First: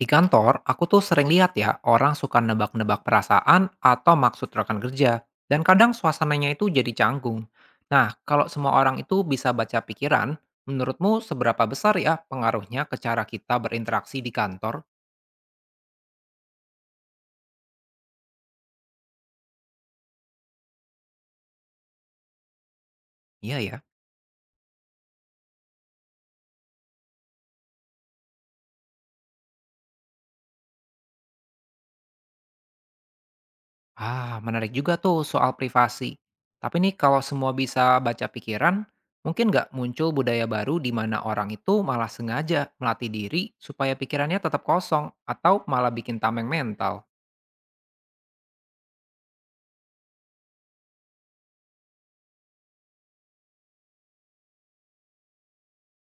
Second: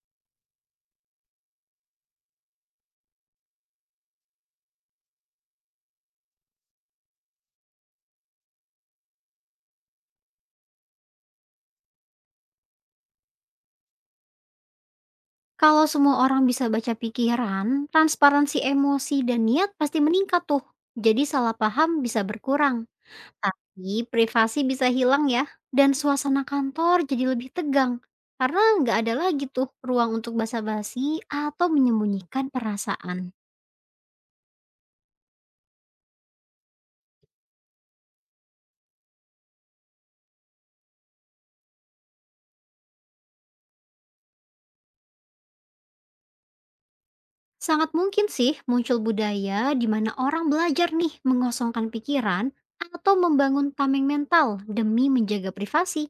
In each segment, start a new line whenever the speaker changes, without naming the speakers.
Di kantor, aku tuh sering lihat ya orang suka nebak-nebak perasaan atau maksud rekan kerja, dan kadang suasananya itu jadi canggung. Nah, kalau semua orang itu bisa baca pikiran, menurutmu seberapa besar ya pengaruhnya ke cara kita berinteraksi di kantor?
Kalau semua orang bisa baca pikiran, transparansi emosi dan niat pasti meningkat tuh. Jadi salah paham bisa berkurang,
Iya ya.
tapi privasi bisa hilang ya. Dan suasana kantor jadi lebih tegang, karena nggak ada lagi tuh ruang untuk basa-basi atau menyembunyikan perasaan.
Ah, menarik juga tuh soal privasi. Tapi nih kalau semua bisa baca pikiran, mungkin nggak muncul budaya baru di mana orang itu malah sengaja melatih diri supaya pikirannya tetap kosong atau malah bikin tameng mental.
Sangat mungkin sih muncul budaya di mana orang belajar nih mengosongkan pikiran atau membangun tameng mental demi menjaga privasi.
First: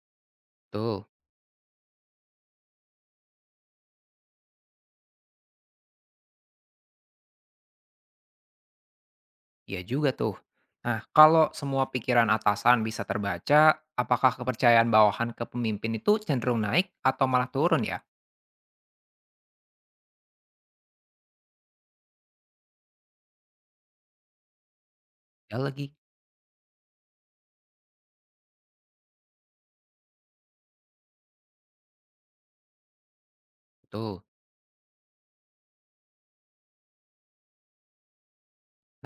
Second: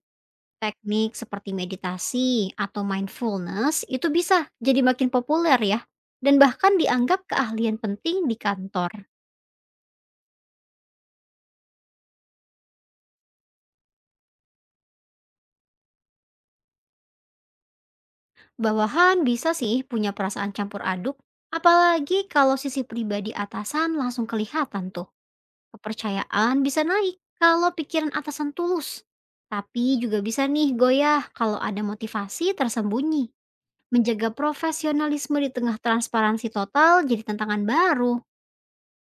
Tuh.
Teknik seperti meditasi atau mindfulness itu bisa jadi makin populer ya, dan bahkan dianggap keahlian penting di kantor.
Iya juga tuh. Nah, kalau semua pikiran atasan bisa terbaca, apakah kepercayaan bawahan ke pemimpin itu cenderung naik atau malah turun ya?
Bawahan bisa sih punya perasaan campur aduk, apalagi kalau sisi pribadi atasan langsung kelihatan tuh.
Ya lagi,
Kepercayaan bisa naik kalau pikiran atasan tulus. Tapi juga bisa nih goyah kalau ada motivasi tersembunyi.
tuh.
Menjaga profesionalisme di tengah transparansi total jadi tantangan baru.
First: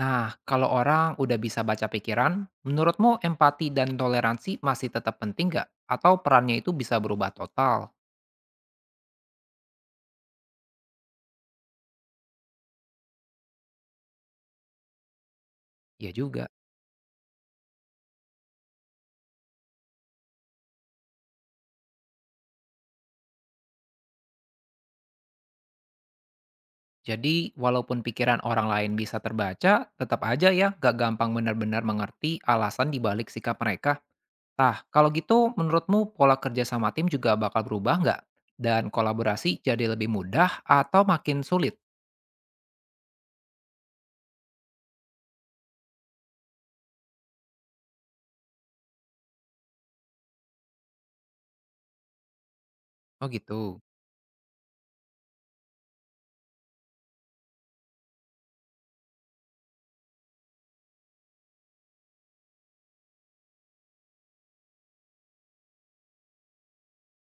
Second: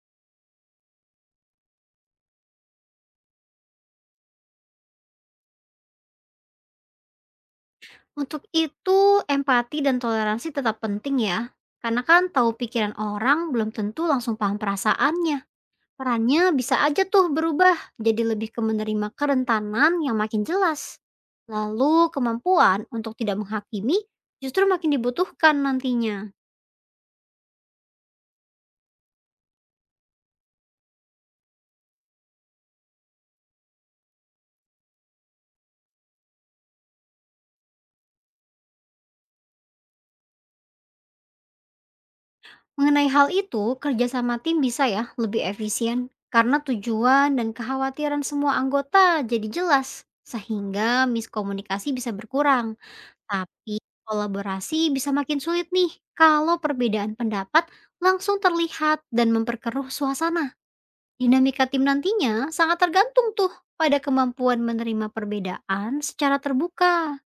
Nah, kalau orang udah bisa baca pikiran, menurutmu empati dan toleransi masih tetap penting nggak? Atau perannya itu bisa berubah total?
Untuk itu, empati dan toleransi tetap penting ya. Karena kan tahu pikiran orang belum tentu langsung paham perasaannya.
Ya juga.
Perannya bisa aja tuh berubah jadi lebih ke menerima kerentanan yang makin jelas. Lalu kemampuan untuk tidak menghakimi justru makin dibutuhkan nantinya.
Jadi, walaupun pikiran orang lain bisa terbaca, tetap aja ya gak gampang benar-benar mengerti alasan dibalik sikap mereka. Nah, kalau gitu menurutmu pola kerja sama tim juga bakal berubah nggak? Dan kolaborasi jadi lebih mudah atau makin sulit?
Mengenai hal itu, kerjasama tim bisa ya lebih efisien karena tujuan dan kekhawatiran semua anggota jadi jelas sehingga miskomunikasi bisa berkurang.
Oh
Tapi
gitu.
kolaborasi bisa makin sulit nih kalau perbedaan pendapat langsung terlihat dan memperkeruh suasana. Dinamika tim nantinya sangat tergantung tuh pada kemampuan menerima perbedaan secara terbuka.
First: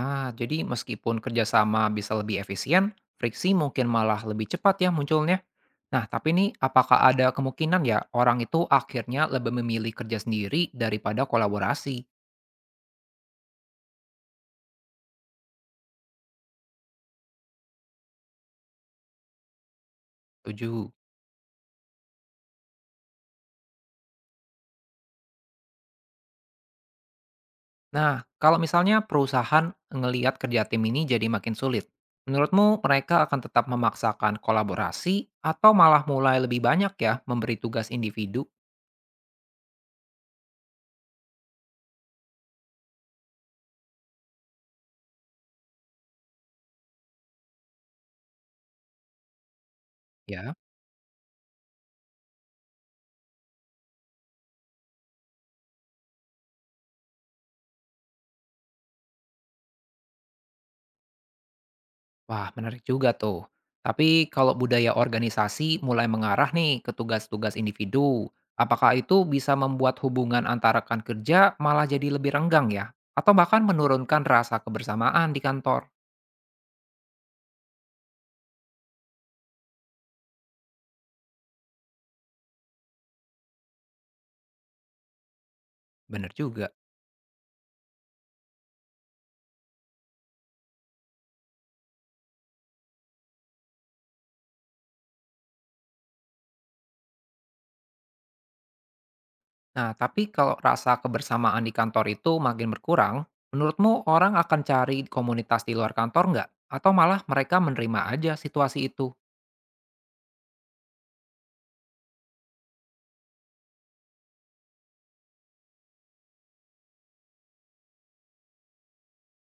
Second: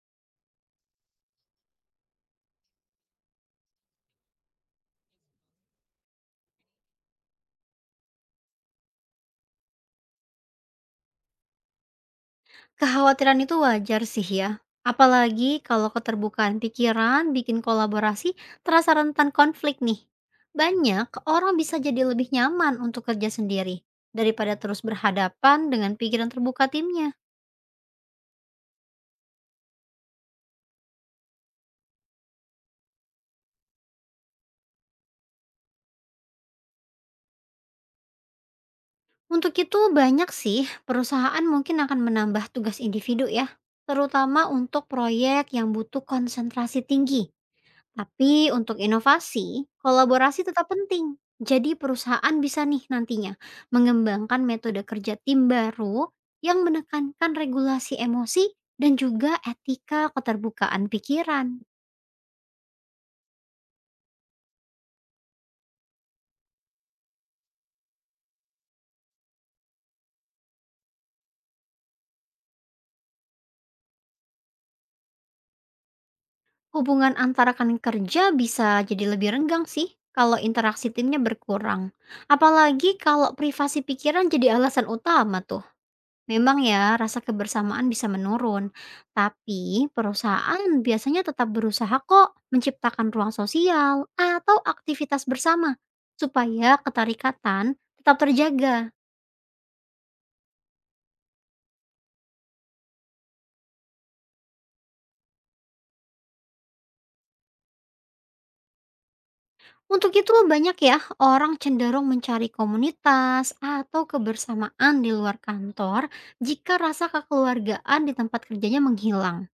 Ah, jadi meskipun kerjasama bisa lebih efisien, friksi mungkin malah lebih cepat ya munculnya. Nah, tapi nih apakah ada kemungkinan ya orang itu akhirnya lebih memilih kerja sendiri daripada kolaborasi?
Kekhawatiran itu wajar sih ya. Apalagi kalau keterbukaan pikiran bikin kolaborasi terasa rentan konflik nih.
Tujuh.
Banyak orang bisa jadi lebih nyaman untuk kerja sendiri daripada terus berhadapan dengan pikiran terbuka timnya.
Nah, kalau misalnya perusahaan ngeliat kerja tim ini jadi makin sulit, menurutmu mereka akan tetap memaksakan kolaborasi atau malah mulai lebih banyak ya memberi tugas individu?
Untuk itu banyak sih perusahaan mungkin akan menambah tugas individu ya, terutama untuk proyek yang butuh konsentrasi tinggi. Tapi untuk inovasi, kolaborasi
Ya.
tetap penting. Jadi perusahaan bisa nih nantinya mengembangkan metode kerja tim baru yang menekankan regulasi emosi dan juga etika keterbukaan pikiran.
Wah, menarik juga tuh. Tapi kalau budaya organisasi mulai mengarah nih ke tugas-tugas individu, apakah itu bisa membuat hubungan antara rekan kerja malah jadi lebih renggang ya? Atau bahkan menurunkan rasa kebersamaan di kantor?
Hubungan antara rekan kerja bisa jadi lebih renggang sih kalau interaksi timnya berkurang. Apalagi kalau privasi pikiran jadi alasan utama tuh.
Bener
Memang
juga.
ya, rasa kebersamaan bisa menurun. Tapi perusahaan biasanya tetap berusaha kok menciptakan ruang sosial atau aktivitas bersama supaya ketarikatan tetap terjaga.
Nah, tapi kalau rasa kebersamaan di kantor itu makin berkurang, menurutmu orang akan cari komunitas di luar kantor nggak? Atau malah mereka menerima aja situasi itu?
Untuk itu banyak ya orang cenderung mencari komunitas atau kebersamaan di luar kantor jika rasa kekeluargaan di tempat kerjanya menghilang.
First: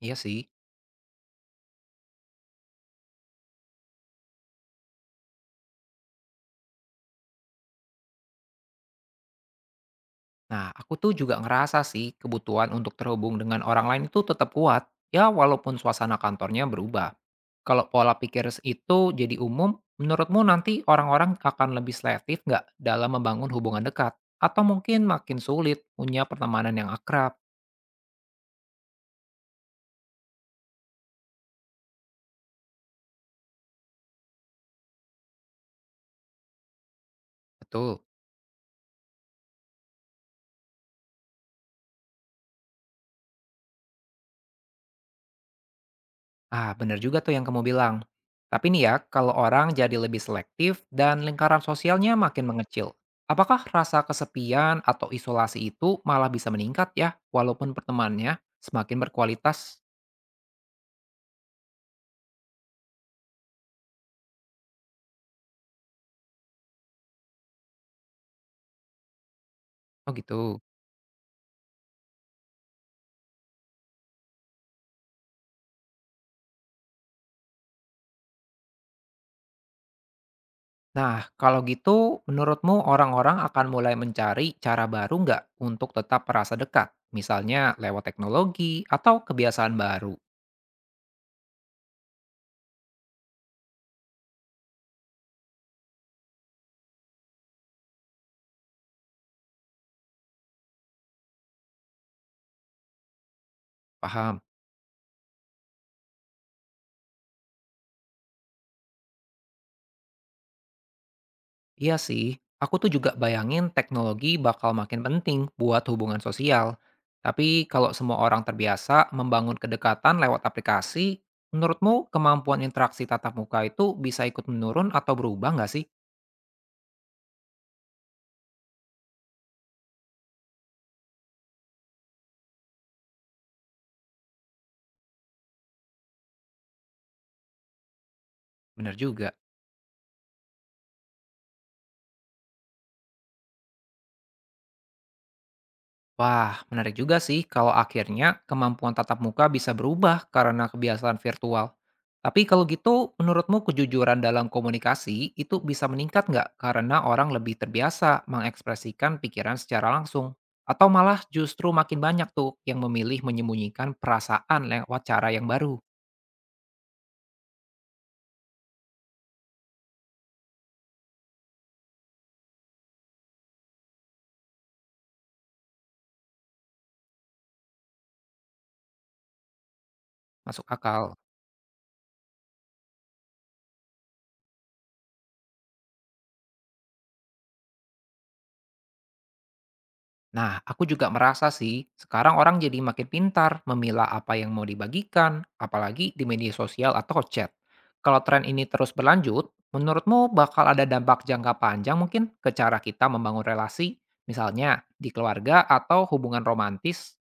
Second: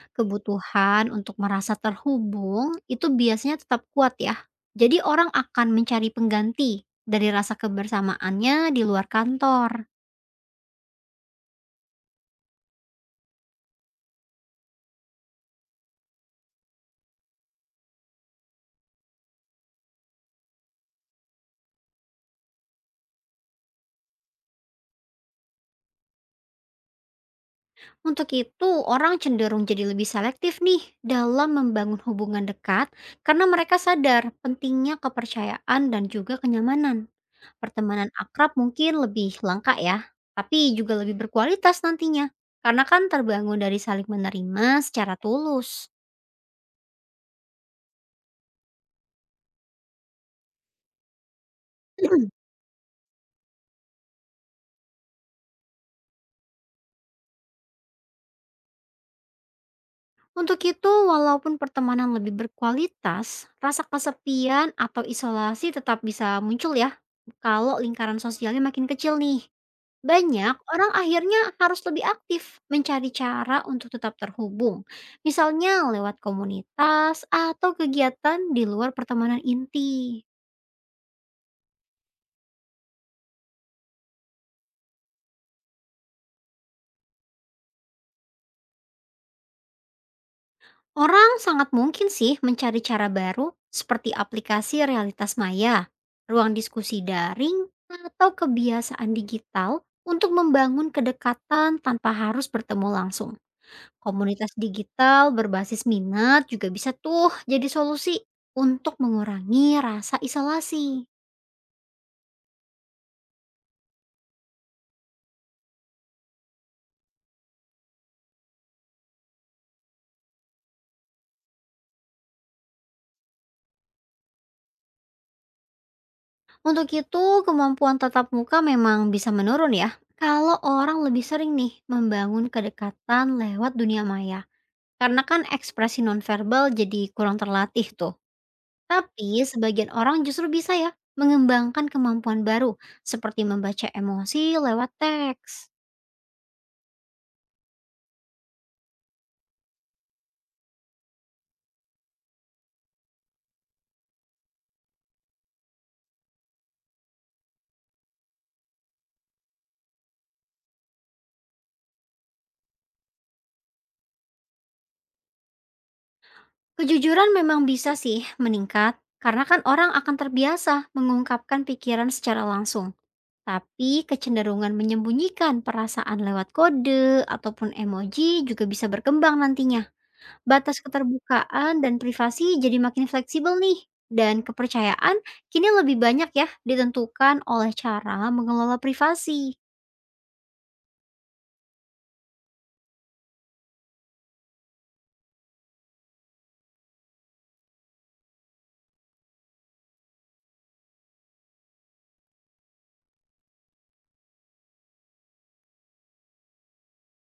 Iya sih.
Kebutuhan untuk merasa terhubung itu biasanya tetap kuat ya. Jadi orang akan mencari pengganti dari rasa kebersamaannya di luar kantor.
Nah, aku tuh juga ngerasa sih kebutuhan untuk terhubung dengan orang lain itu tetap kuat, ya walaupun suasana kantornya berubah. Kalau pola pikir itu jadi umum, menurutmu nanti orang-orang akan lebih selektif nggak dalam membangun hubungan dekat? Atau mungkin makin sulit punya pertemanan yang akrab?
Untuk itu orang cenderung jadi lebih selektif nih dalam membangun hubungan dekat karena mereka sadar pentingnya kepercayaan dan juga kenyamanan.
Betul.
Pertemanan akrab mungkin lebih langka ya, tapi juga lebih berkualitas nantinya. Karena kan terbangun dari saling menerima secara tulus.
Ah, bener juga tuh yang kamu bilang. Tapi nih ya, kalau orang jadi lebih selektif dan lingkaran sosialnya makin mengecil, apakah rasa kesepian atau isolasi itu malah bisa meningkat ya, walaupun pertemanannya semakin berkualitas?
Untuk itu, walaupun pertemanan lebih berkualitas, rasa kesepian atau isolasi tetap bisa muncul ya. Kalau lingkaran sosialnya makin kecil nih.
Oh gitu.
Banyak orang akhirnya harus lebih aktif mencari cara untuk tetap terhubung. Misalnya lewat komunitas atau kegiatan di luar pertemanan inti.
Nah, kalau gitu, menurutmu orang-orang akan mulai mencari cara baru nggak untuk tetap merasa dekat? Misalnya lewat teknologi atau kebiasaan baru?
Orang sangat mungkin sih mencari cara baru seperti aplikasi realitas maya, ruang diskusi daring, atau kebiasaan digital untuk membangun kedekatan tanpa harus bertemu langsung.
Paham?
Komunitas digital berbasis minat juga bisa tuh jadi solusi untuk mengurangi rasa isolasi.
Iya sih, aku tuh juga bayangin teknologi bakal makin penting buat hubungan sosial. Tapi kalau semua orang terbiasa membangun kedekatan lewat aplikasi, menurutmu kemampuan interaksi tatap muka itu bisa ikut menurun atau berubah nggak sih?
Untuk itu, kemampuan tatap muka memang bisa menurun ya. Kalau orang lebih sering nih membangun kedekatan lewat dunia maya. Karena kan ekspresi nonverbal jadi kurang terlatih tuh.
Bener
Tapi
juga.
sebagian orang justru bisa ya mengembangkan kemampuan baru seperti membaca emosi lewat teks.
Wah, menarik juga sih kalau akhirnya kemampuan tatap muka bisa berubah karena kebiasaan virtual. Tapi kalau gitu, menurutmu kejujuran dalam komunikasi itu bisa meningkat nggak karena orang lebih terbiasa mengekspresikan pikiran secara langsung? Atau malah justru makin banyak tuh yang memilih menyembunyikan perasaan lewat cara yang baru,
Kejujuran memang bisa sih meningkat karena kan orang akan terbiasa mengungkapkan pikiran secara langsung. Tapi kecenderungan menyembunyikan perasaan lewat kode ataupun emoji juga bisa berkembang nantinya.
masuk
Batas
akal?
keterbukaan dan privasi jadi makin fleksibel nih, dan kepercayaan kini lebih banyak ya ditentukan oleh cara mengelola privasi.
Nah, aku juga merasa sih, sekarang orang jadi makin pintar memilah apa yang mau dibagikan, apalagi di media sosial atau chat. Kalau tren ini terus berlanjut, menurutmu bakal ada dampak jangka panjang mungkin ke cara kita membangun relasi, misalnya di keluarga atau hubungan romantis?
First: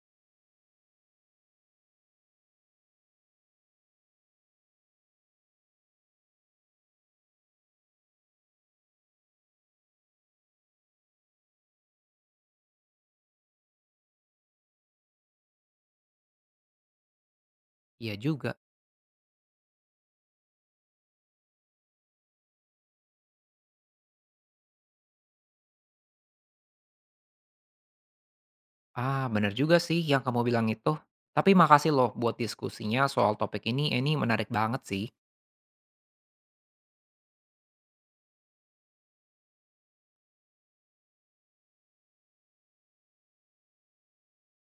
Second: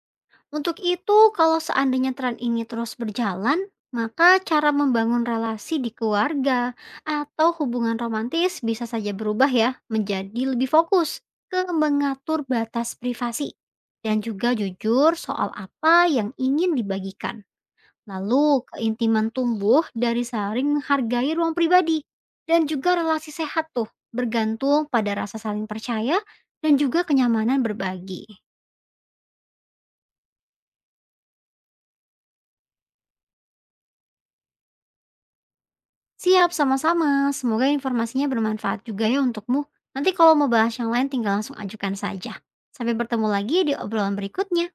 Untuk itu, kalau seandainya tren ini terus berjalan, maka cara membangun relasi di keluarga atau hubungan romantis bisa saja berubah ya menjadi lebih fokus ke mengatur batas privasi dan juga jujur soal apa yang ingin dibagikan.
Iya juga.
Lalu, keintiman tumbuh dari saling menghargai ruang pribadi dan juga relasi sehat tuh, bergantung pada rasa saling percaya dan juga kenyamanan berbagi.
Ah, bener juga sih yang kamu bilang itu. Tapi makasih loh buat diskusinya soal topik ini menarik banget sih.
Siap sama-sama, semoga informasinya bermanfaat juga ya untukmu. Nanti kalau mau bahas yang lain tinggal langsung ajukan saja. Sampai bertemu lagi di obrolan berikutnya.